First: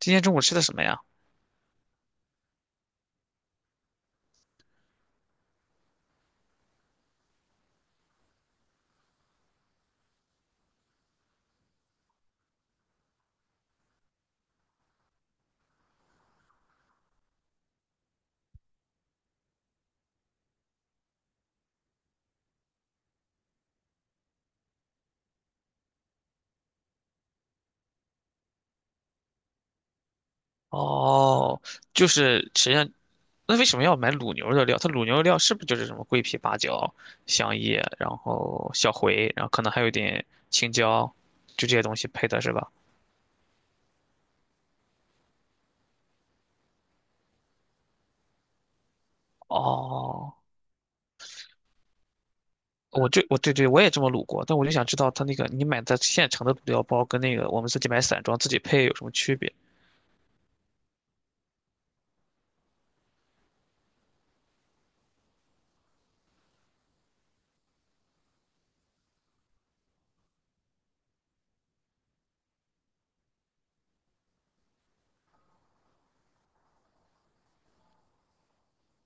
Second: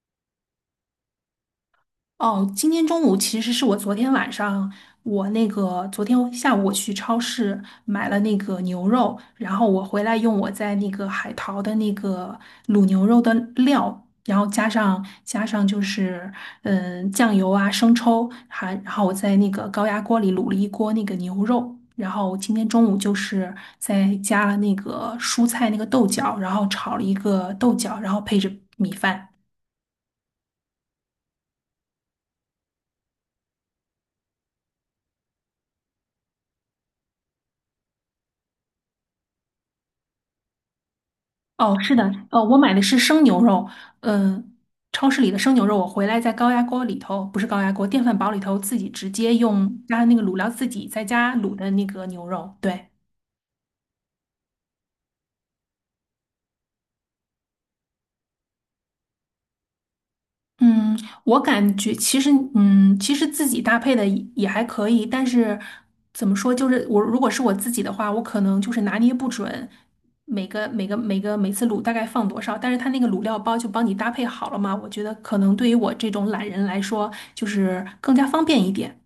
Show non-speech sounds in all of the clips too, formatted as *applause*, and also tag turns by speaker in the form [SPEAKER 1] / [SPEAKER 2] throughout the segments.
[SPEAKER 1] 今天中午吃的什么呀？
[SPEAKER 2] 哦，今天中午其实是我昨天晚上，我那个昨天下午我去超市买了那个牛肉，然后我回来用我在那个海淘的那个卤牛肉的料，然后加上就是酱油啊生抽，然后我在那个高压锅里卤了一锅那个牛肉，然后今天中午就是再加了那个蔬菜那个豆角，然后炒了一个豆角，然后配着米饭。
[SPEAKER 1] 哦，就是实际上，那为什么要买卤牛肉料？它卤牛肉料是不是就是什么桂皮、八角、香叶，然后小茴，然后可能还有一点青椒，就
[SPEAKER 2] 哦，
[SPEAKER 1] 这些
[SPEAKER 2] 是
[SPEAKER 1] 东
[SPEAKER 2] 的，
[SPEAKER 1] 西配的是
[SPEAKER 2] 我
[SPEAKER 1] 吧？
[SPEAKER 2] 买的是生牛肉，嗯、超市里的生牛肉，我回来在高压锅里头，不是高压锅，电饭煲里头自己直接用加上那个
[SPEAKER 1] 哦，
[SPEAKER 2] 卤料自己在家卤的那个牛肉，对。
[SPEAKER 1] 我对对，我也这么卤过，但我就想知道它那个你买的现成的卤料包跟那个我们自己买散装自己配有什么区别？
[SPEAKER 2] 嗯，我感觉其实，其实自己搭配的也还可以，但是怎么说，就是我如果是我自己的话，我可能就是拿捏不准每次卤大概放多少，但是它那个卤料包就帮你搭配好了嘛，我觉得可能对于我这种懒人来说，就是更加方便一点。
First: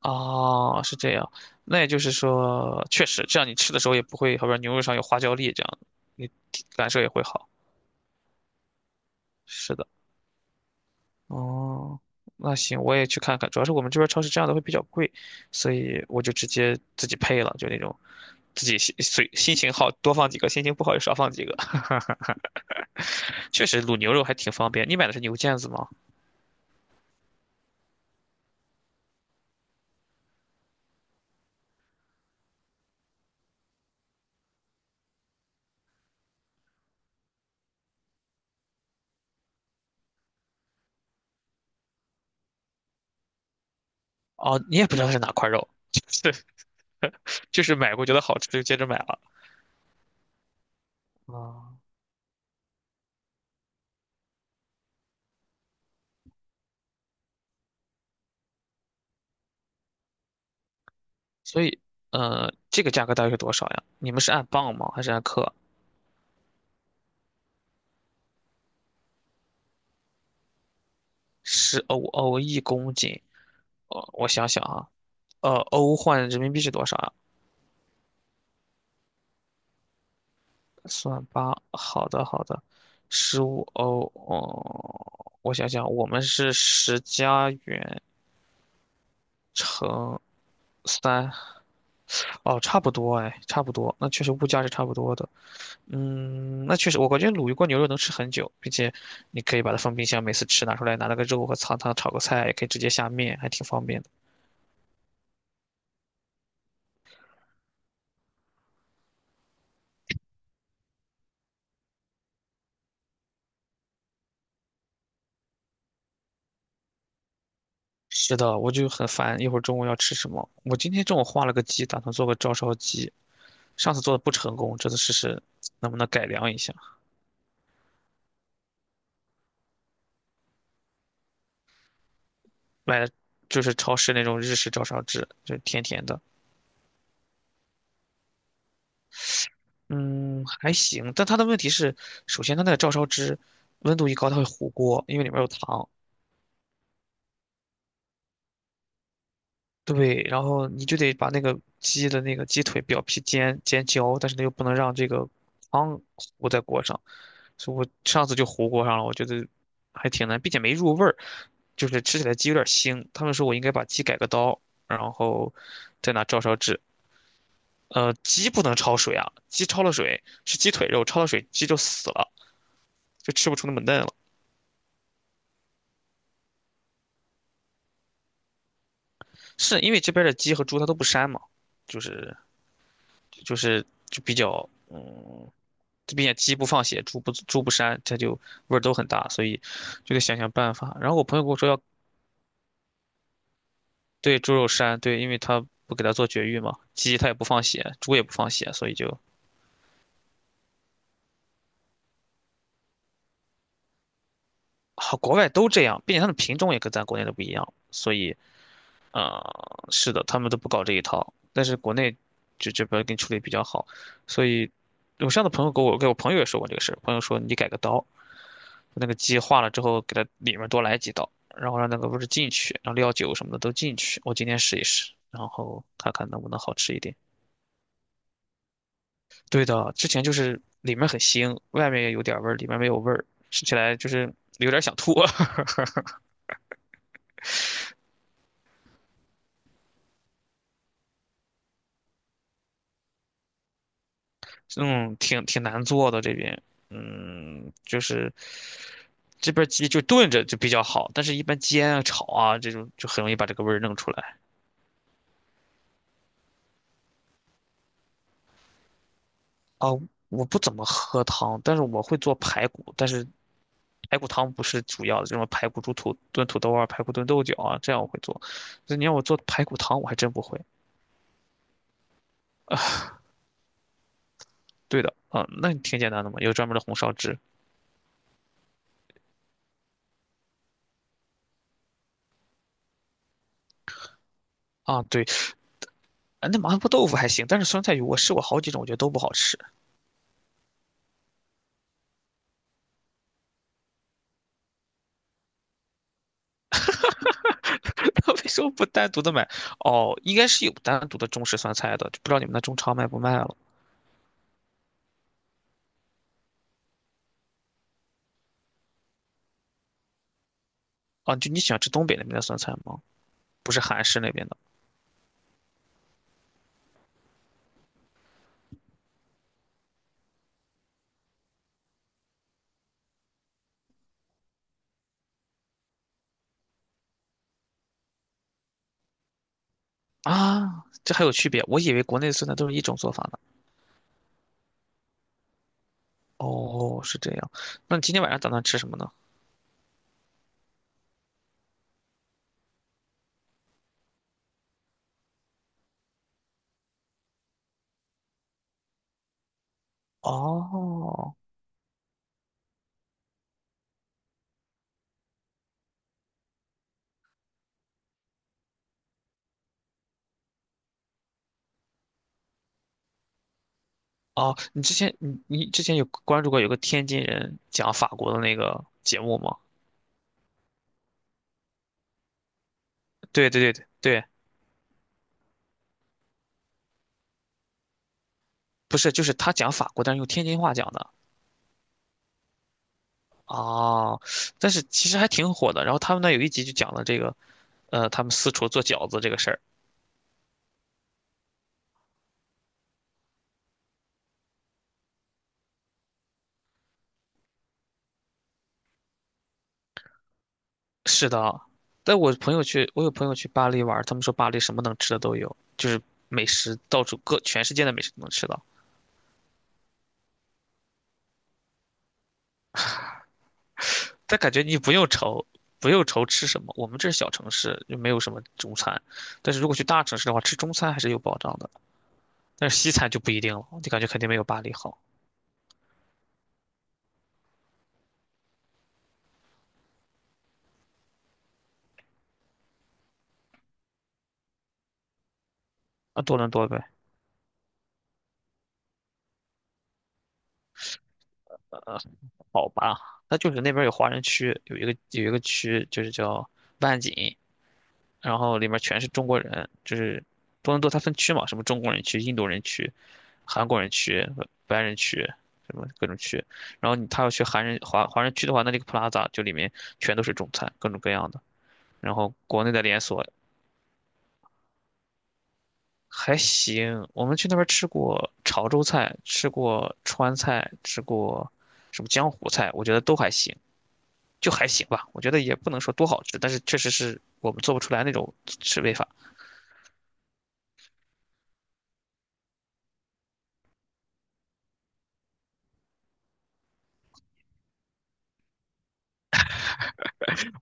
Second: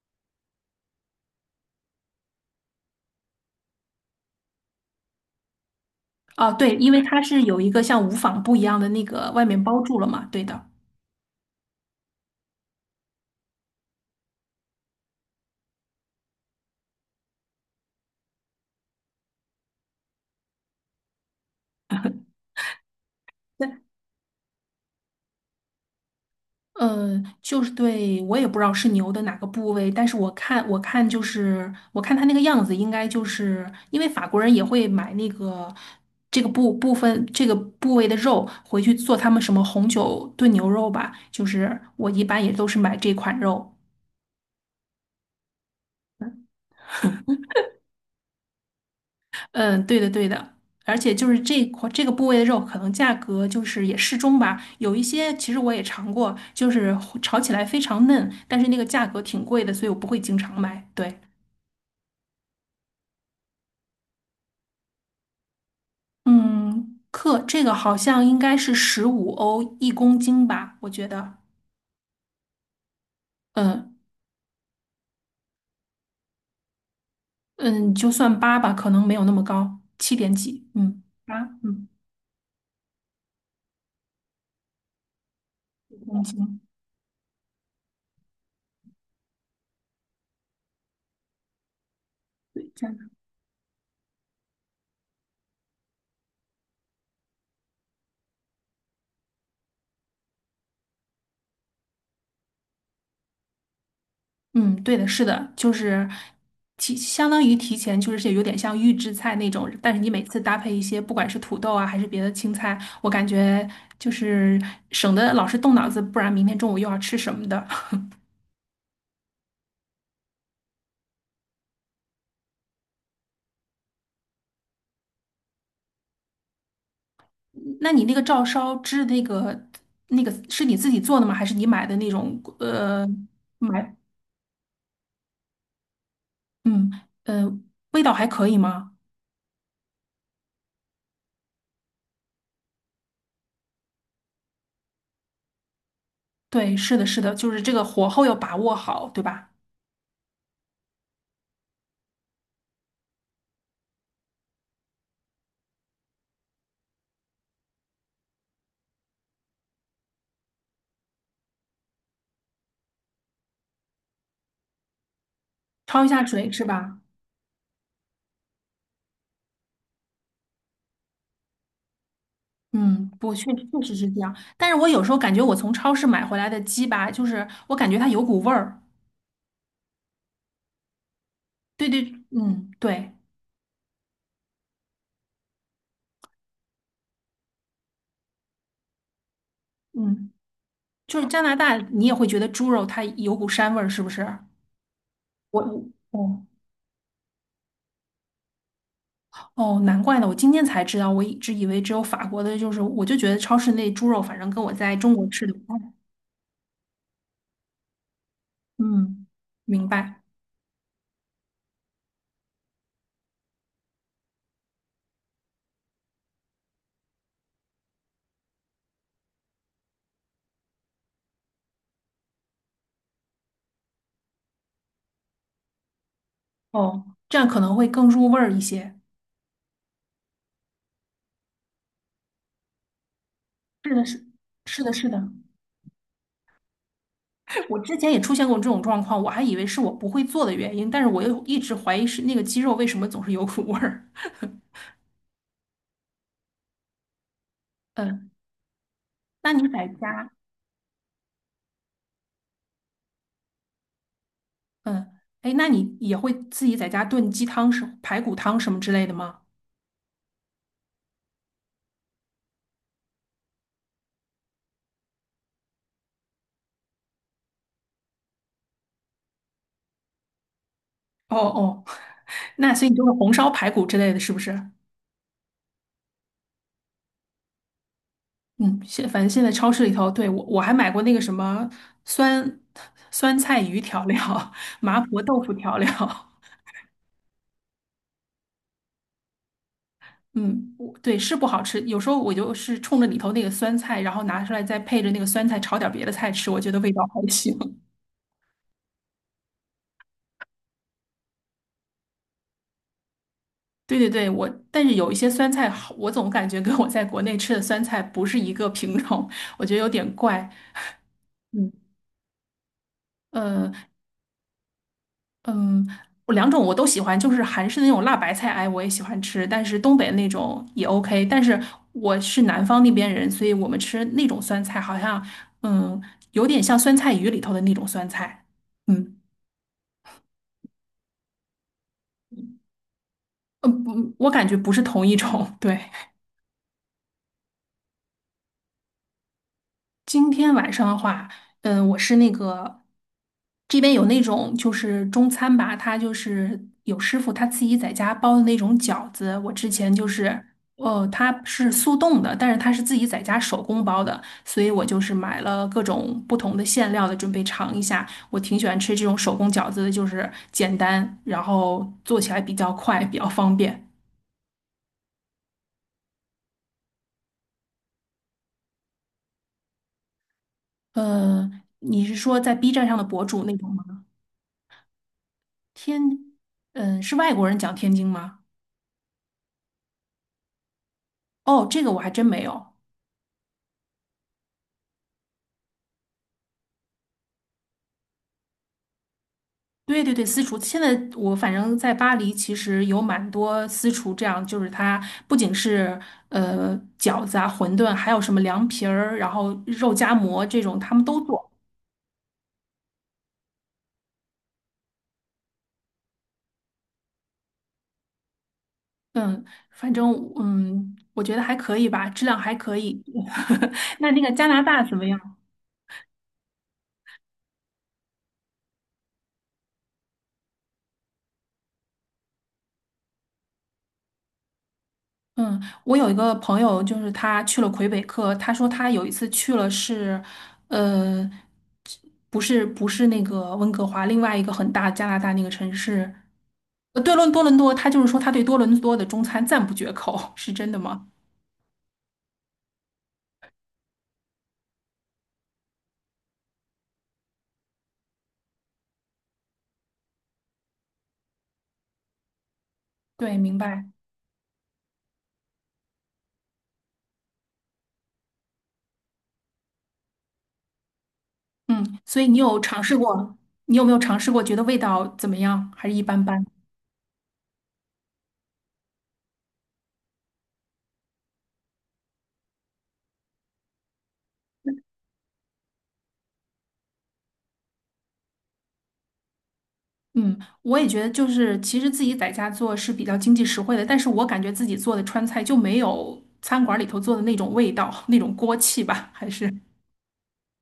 [SPEAKER 1] 哦，是这样，那也就是说，确实这样你吃的时候也不会，好比说牛肉上有花椒粒这样，你
[SPEAKER 2] 啊，
[SPEAKER 1] 体
[SPEAKER 2] 对，
[SPEAKER 1] 感
[SPEAKER 2] 因
[SPEAKER 1] 受
[SPEAKER 2] 为
[SPEAKER 1] 也
[SPEAKER 2] 它
[SPEAKER 1] 会
[SPEAKER 2] 是
[SPEAKER 1] 好。
[SPEAKER 2] 有一个像无纺布一样的那个外面
[SPEAKER 1] 是
[SPEAKER 2] 包
[SPEAKER 1] 的。
[SPEAKER 2] 住了嘛，对的。
[SPEAKER 1] 哦，那行，我也去看看。主要是我们这边超市这样的会比较贵，所以我就直接自己配了，就那种自己心随心情好多放几个，心情不好就少放几个。*laughs* 确
[SPEAKER 2] 对，
[SPEAKER 1] 实卤牛肉还挺方便。你买的是牛腱子吗？
[SPEAKER 2] 就是对，我也不知道是牛的哪个部位，但是我看，我看它那个样子，应该就是因为法国人也会买那个这个部部分这个部位的肉回去做他们什么红酒炖牛肉吧，就是我一般也都是买这款肉。
[SPEAKER 1] 哦，你也不知道是哪块肉，*laughs* 就是就是买过觉得好吃就接着买了。
[SPEAKER 2] 嗯，对的，而且就是这
[SPEAKER 1] 啊，
[SPEAKER 2] 块这个部位的肉，可能价格就是也适中吧。有一些其实我也尝过，就是炒起来非常嫩，但是那个价格挺贵的，所以我不会经常买。对，
[SPEAKER 1] 所以，这个价格大约是多少呀？你们是按磅吗？还是按克？
[SPEAKER 2] 嗯，克这个好像应该是15欧一公斤吧，我觉得。
[SPEAKER 1] 10欧欧1公斤？
[SPEAKER 2] 嗯
[SPEAKER 1] 我想想啊，欧换人民币是多少啊？
[SPEAKER 2] 嗯，就算八吧，可能没有那么高，七点几，嗯，
[SPEAKER 1] 算
[SPEAKER 2] 八，
[SPEAKER 1] 八，
[SPEAKER 2] 嗯，
[SPEAKER 1] 好的好的，15欧哦，我想想，
[SPEAKER 2] 一
[SPEAKER 1] 我们
[SPEAKER 2] 公
[SPEAKER 1] 是
[SPEAKER 2] 斤，
[SPEAKER 1] 10加元乘三，哦，
[SPEAKER 2] 对，
[SPEAKER 1] 差不多哎，差不多，那确实物价是差不多的。嗯，那确实，我感觉卤一锅牛肉能吃很久，并且你可以把它放冰箱，每次吃拿出来，拿那个肉和汤炒个菜，也可以直接下面，还挺方便的。
[SPEAKER 2] 嗯，对的，是的，就是相当于提前，就是有点像预制菜那种，但是你每次搭配一些，不管是土豆啊还是别的青菜，我感觉就是省得老是动脑子，不然明天中午又要吃什么的。
[SPEAKER 1] 是的，我就很烦，一会儿中午要吃什么？我今天中午画了个鸡，打算做个照烧鸡，上次做的不成功，这次试试能不能改良一下。
[SPEAKER 2] *laughs* 那你那个照烧汁那个是你自己做的吗？还是你买的那种
[SPEAKER 1] 买的就是超
[SPEAKER 2] 买
[SPEAKER 1] 市那种日式照烧汁，就是甜甜的。
[SPEAKER 2] 嗯呃味道还可以吗？
[SPEAKER 1] 嗯，还行，但它的问题是，首先它那个照烧汁温度一高，它会糊锅，因为里面有糖。
[SPEAKER 2] 对，是的,就是这个火候要把握好，对吧？
[SPEAKER 1] 对，然后你就得把那个鸡的那个鸡腿表皮煎煎焦，但是呢又不能让这个汤糊在锅上，所以我上次就糊锅上了，我觉得还挺难，并且没入味儿，就是吃起来鸡有点腥。他们说我应该把鸡改个刀，然后
[SPEAKER 2] 焯一
[SPEAKER 1] 再拿
[SPEAKER 2] 下
[SPEAKER 1] 照
[SPEAKER 2] 水
[SPEAKER 1] 烧
[SPEAKER 2] 是
[SPEAKER 1] 汁
[SPEAKER 2] 吧？
[SPEAKER 1] 鸡不能焯水啊，鸡焯了水是鸡腿肉，焯了水鸡就死了，
[SPEAKER 2] 嗯，
[SPEAKER 1] 就
[SPEAKER 2] 不，确
[SPEAKER 1] 吃不
[SPEAKER 2] 确
[SPEAKER 1] 出那么
[SPEAKER 2] 实
[SPEAKER 1] 嫩了。
[SPEAKER 2] 是这样。但是我有时候感觉我从超市买回来的鸡吧，就是我感觉它有股味儿。
[SPEAKER 1] 是因为这边的鸡和猪它都不膻嘛，就是
[SPEAKER 2] 对，
[SPEAKER 1] 就是就比较嗯，这边鸡不放血，猪不膻，它就味儿都很大，所以就得
[SPEAKER 2] 嗯，
[SPEAKER 1] 想想办法。然后
[SPEAKER 2] 就
[SPEAKER 1] 我
[SPEAKER 2] 是
[SPEAKER 1] 朋
[SPEAKER 2] 加
[SPEAKER 1] 友跟
[SPEAKER 2] 拿
[SPEAKER 1] 我说
[SPEAKER 2] 大，
[SPEAKER 1] 要
[SPEAKER 2] 你也会觉得猪肉它有股膻味儿，是不
[SPEAKER 1] 对
[SPEAKER 2] 是？
[SPEAKER 1] 猪肉膻，对，因为
[SPEAKER 2] 我，
[SPEAKER 1] 他不给它做
[SPEAKER 2] 哦
[SPEAKER 1] 绝育嘛，鸡他也不放血，猪也不放血，所以就
[SPEAKER 2] 哦，难怪呢，我今天才知道，我一直以为只有法国的，就是我就觉得超市那猪肉，反正跟我在中
[SPEAKER 1] 好，
[SPEAKER 2] 国
[SPEAKER 1] 国
[SPEAKER 2] 吃
[SPEAKER 1] 外
[SPEAKER 2] 的不
[SPEAKER 1] 都
[SPEAKER 2] 太，
[SPEAKER 1] 这样，并且它的品种也跟咱国内的不一样，所以
[SPEAKER 2] 嗯，
[SPEAKER 1] 啊、
[SPEAKER 2] 明
[SPEAKER 1] 是
[SPEAKER 2] 白。
[SPEAKER 1] 的，他们都不搞这一套，但是国内就这边给你处理比较好，所以我上次朋友给我朋友也说过这个事儿，朋友说你改个刀，那个鸡化了之后给它里面多来几刀，然后让那个味儿进去，让料酒什么的都进去，我今天试一试，然后看看能不能好吃一点。
[SPEAKER 2] 哦，这样可能会更入味儿一些。
[SPEAKER 1] 对的，之前就是里面很腥，外面也有点味儿，里面没有味儿，吃起
[SPEAKER 2] 是
[SPEAKER 1] 来
[SPEAKER 2] 的，
[SPEAKER 1] 就
[SPEAKER 2] 是
[SPEAKER 1] 是有点
[SPEAKER 2] 是的，
[SPEAKER 1] 想
[SPEAKER 2] 是
[SPEAKER 1] 吐。*laughs*
[SPEAKER 2] 的。我之前也出现过这种状况，我还以为是我不会做的原因，但是我又一直怀疑是那个鸡肉为什么总是有股味儿。*laughs*
[SPEAKER 1] 嗯，挺挺难做的这边，就
[SPEAKER 2] 嗯，
[SPEAKER 1] 是
[SPEAKER 2] 那
[SPEAKER 1] 这边
[SPEAKER 2] 你在
[SPEAKER 1] 鸡就
[SPEAKER 2] 家，
[SPEAKER 1] 炖着就比较好，但是一般煎啊、炒啊这种就很容易把这个味儿弄出来。
[SPEAKER 2] 嗯，哎，那你也会自己在家炖鸡汤什、排骨汤什么之类的吗？
[SPEAKER 1] 啊，我不怎么喝汤，但是我会做排骨，但是排骨汤不是主要的，这种排骨炖土豆啊、排骨炖豆角啊，这样我会做。那你让我做排骨汤，我还真不会。
[SPEAKER 2] 哦哦，*laughs* 那所以你就是红烧排骨之类的，是不是？
[SPEAKER 1] 对的，啊，那挺简单的嘛，有专门的红烧汁
[SPEAKER 2] 嗯，反正现在超市里头，对，我还买过那个什么酸酸菜鱼调料、*laughs* 麻
[SPEAKER 1] 啊，
[SPEAKER 2] 婆
[SPEAKER 1] 对，
[SPEAKER 2] 豆腐调料。
[SPEAKER 1] 啊那麻婆豆腐还行，但是酸菜鱼我试过好几种，我觉得都不好吃。
[SPEAKER 2] 嗯，我是不好吃，有时候我就是冲着里头那个酸菜，然后拿出来再配着那个酸菜炒点别的菜吃，我觉得味道还行。*laughs*
[SPEAKER 1] *laughs* 为什么不单独的买？哦，应该是有单独的中式酸菜的，就不知道你们那中超卖不卖了。
[SPEAKER 2] 对对对，我但是有一些酸菜好，我总感觉跟我在国内吃的酸菜不是一个品种，我觉得有点怪。
[SPEAKER 1] 啊，就你喜欢
[SPEAKER 2] 嗯
[SPEAKER 1] 吃东北那边的酸菜吗？
[SPEAKER 2] 呃
[SPEAKER 1] 不是韩式那边的
[SPEAKER 2] 嗯，我两种我都喜欢，就是韩式的那种辣白菜，哎，我也喜欢吃，但是东北那种也 OK。但是我是南方那边人，所以我们吃那种酸菜好像嗯有点像酸菜鱼里头的那种酸菜。嗯。
[SPEAKER 1] 啊？这还有区别？我以为国内的酸菜都是一种做法呢。
[SPEAKER 2] 嗯，不，我感觉不是同一种。*laughs* 对，
[SPEAKER 1] 哦，是这样。那你今天晚上打算吃什么呢？
[SPEAKER 2] 今天晚上的话，我是那个这边有那种就是中餐吧，他就是有师傅他自己在家包的那种饺子。我之前就是，
[SPEAKER 1] 哦，
[SPEAKER 2] 他是速冻的，但是他是自己在家手工包的，所以我就是买了各种不同的馅料的，准备尝一下。我挺喜欢吃这种手工饺子的，就是简单，然后做起来比较快，比较方便。
[SPEAKER 1] 哦，你之前有关注过有个天津人讲法国的那个节目吗？
[SPEAKER 2] 呃，你是说在 B 站上的博主
[SPEAKER 1] 对
[SPEAKER 2] 那
[SPEAKER 1] 对
[SPEAKER 2] 种
[SPEAKER 1] 对对
[SPEAKER 2] 吗？
[SPEAKER 1] 对，
[SPEAKER 2] 天，嗯，是外国人讲天津吗？
[SPEAKER 1] 不是，就是他讲法国，但是用天津话讲的。
[SPEAKER 2] 哦，这个我还真没有。
[SPEAKER 1] 哦，但是其实还挺火的。然后他们那有一集就讲了这个他们四处做饺子这个事儿。
[SPEAKER 2] 对对对，私厨。现在反正在巴黎，其实有蛮多私厨，这样就是它不仅是饺子啊、馄饨，还有什么凉皮儿，然后肉夹馍这种，他们都
[SPEAKER 1] 是
[SPEAKER 2] 做。
[SPEAKER 1] 的，但我朋友去，我有朋友去巴黎玩他们说巴黎什么能吃的都有，就是美食到处各全世界的美食都能吃到。
[SPEAKER 2] 嗯，反正嗯，我觉得还可以吧，质量还可以。*laughs* 那那个
[SPEAKER 1] 但
[SPEAKER 2] 加
[SPEAKER 1] 感
[SPEAKER 2] 拿
[SPEAKER 1] 觉你
[SPEAKER 2] 大
[SPEAKER 1] 不
[SPEAKER 2] 怎么
[SPEAKER 1] 用
[SPEAKER 2] 样？
[SPEAKER 1] 愁，不用愁吃什么，我们这是小城市，就没有什么中餐。但是如果去大城市的话，吃中餐还是有保障的，但是西餐就不一定了，就感觉肯定没有巴黎好。
[SPEAKER 2] 嗯，我有一个朋友，就是他去了魁北克，他说他有一次去了是，呃，不是那个温哥华，另外一个很大加拿大那个城市，
[SPEAKER 1] 啊，多伦多呗，
[SPEAKER 2] 呃，伦多，他就是说他对多伦多的中餐赞不绝口，*laughs* 是真的吗？
[SPEAKER 1] 呃，好吧，那就是那边有华人区，有一个区就是叫万锦，然后里面全是中国人，就是多伦多它分区嘛，什么中国人区、印度人区、
[SPEAKER 2] 对，明
[SPEAKER 1] 韩国
[SPEAKER 2] 白。
[SPEAKER 1] 人区、白人区，什么各种区。然后你他要去韩人华华人区的话，那这个 Plaza 就里面全都是中餐，各种各样的。
[SPEAKER 2] 嗯，
[SPEAKER 1] 然
[SPEAKER 2] 所以
[SPEAKER 1] 后
[SPEAKER 2] 你有
[SPEAKER 1] 国内的
[SPEAKER 2] 尝试
[SPEAKER 1] 连锁
[SPEAKER 2] 过，你有没有尝试过，觉得味道怎么样，还是一般
[SPEAKER 1] 还
[SPEAKER 2] 般？
[SPEAKER 1] 行，我们去那边吃过潮州菜，吃过川菜，吃过什么江湖菜，我觉得都还行，就还行吧。我觉得也不能说多好吃，但是确实是我们做不出来那种吃味法。
[SPEAKER 2] 嗯，我也觉得就是，其实自己在家做是比较经济实惠的，但是我感觉自己做的川菜就没有餐馆里头做的那种味道，那种锅气吧，还是，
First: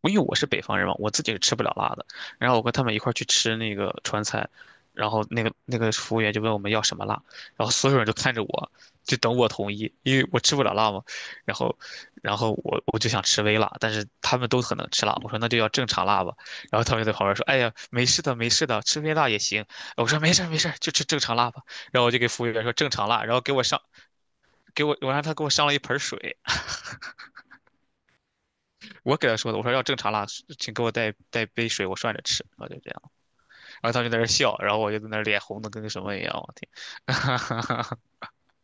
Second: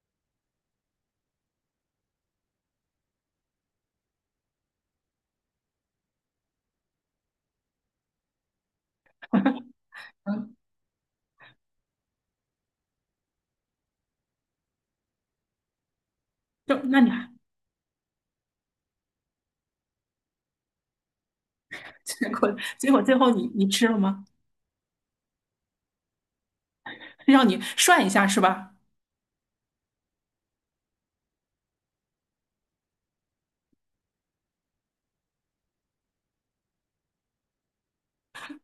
[SPEAKER 1] 因为我是北方人嘛，我自己是吃不了辣的。然后我跟他们一块儿去吃那个川菜，然后那个服务员就问我们要什么辣，然后所有人都看着我，就等我同意，因为我
[SPEAKER 2] 嗯，
[SPEAKER 1] 吃不了辣嘛。然后，然后我就想吃微辣，但是他们都很能吃辣，我说那就要正常辣吧。
[SPEAKER 2] *laughs* 就
[SPEAKER 1] 然后他
[SPEAKER 2] 那
[SPEAKER 1] 们
[SPEAKER 2] 你
[SPEAKER 1] 就在旁
[SPEAKER 2] 还
[SPEAKER 1] 边说："哎呀，没事的，没事的，吃微辣也行。"我说："没事儿没事儿，就吃正常辣吧。"然
[SPEAKER 2] *laughs*
[SPEAKER 1] 后我就
[SPEAKER 2] 结
[SPEAKER 1] 给服务
[SPEAKER 2] 果
[SPEAKER 1] 员说正
[SPEAKER 2] 结果
[SPEAKER 1] 常
[SPEAKER 2] 最
[SPEAKER 1] 辣，
[SPEAKER 2] 后
[SPEAKER 1] 然后
[SPEAKER 2] 你
[SPEAKER 1] 给我
[SPEAKER 2] 你
[SPEAKER 1] 上。
[SPEAKER 2] 吃了吗？
[SPEAKER 1] 给我，我让他给我上了一盆水，
[SPEAKER 2] *laughs* 让你涮一下是吧？
[SPEAKER 1] 我给他说的，我说要正常辣，请给我带杯水，我涮着吃，我就这样。然后他们就在那儿笑，然后我就在那儿脸红的跟个什么一样，我天，*laughs*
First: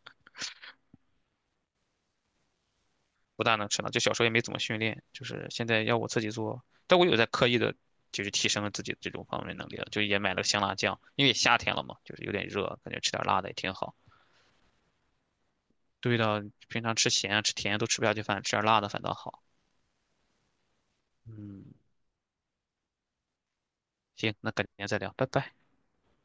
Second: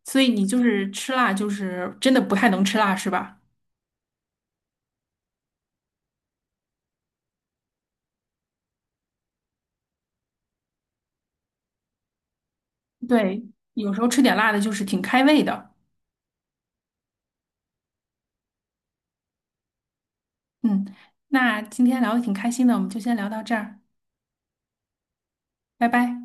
[SPEAKER 2] 所以你就是吃辣，就是真的不太能吃辣是吧？
[SPEAKER 1] 不大能吃了。就小时候也没怎么训练，就是现在要我自己做，但我有在刻意的，就是提升自己的这种方面能力了，就也买了香辣酱，因为夏天了嘛，就是有点热，感觉吃点辣
[SPEAKER 2] 对，
[SPEAKER 1] 的也挺
[SPEAKER 2] 有
[SPEAKER 1] 好。
[SPEAKER 2] 时候吃点辣的就是挺开胃的。
[SPEAKER 1] 对的，平常吃咸啊吃甜啊都吃不下去饭，吃点辣的反倒好。
[SPEAKER 2] 嗯，那
[SPEAKER 1] 嗯，
[SPEAKER 2] 今天聊的挺开心的，我们就先聊到这儿，
[SPEAKER 1] 行，那改天再聊，拜拜。
[SPEAKER 2] 拜拜。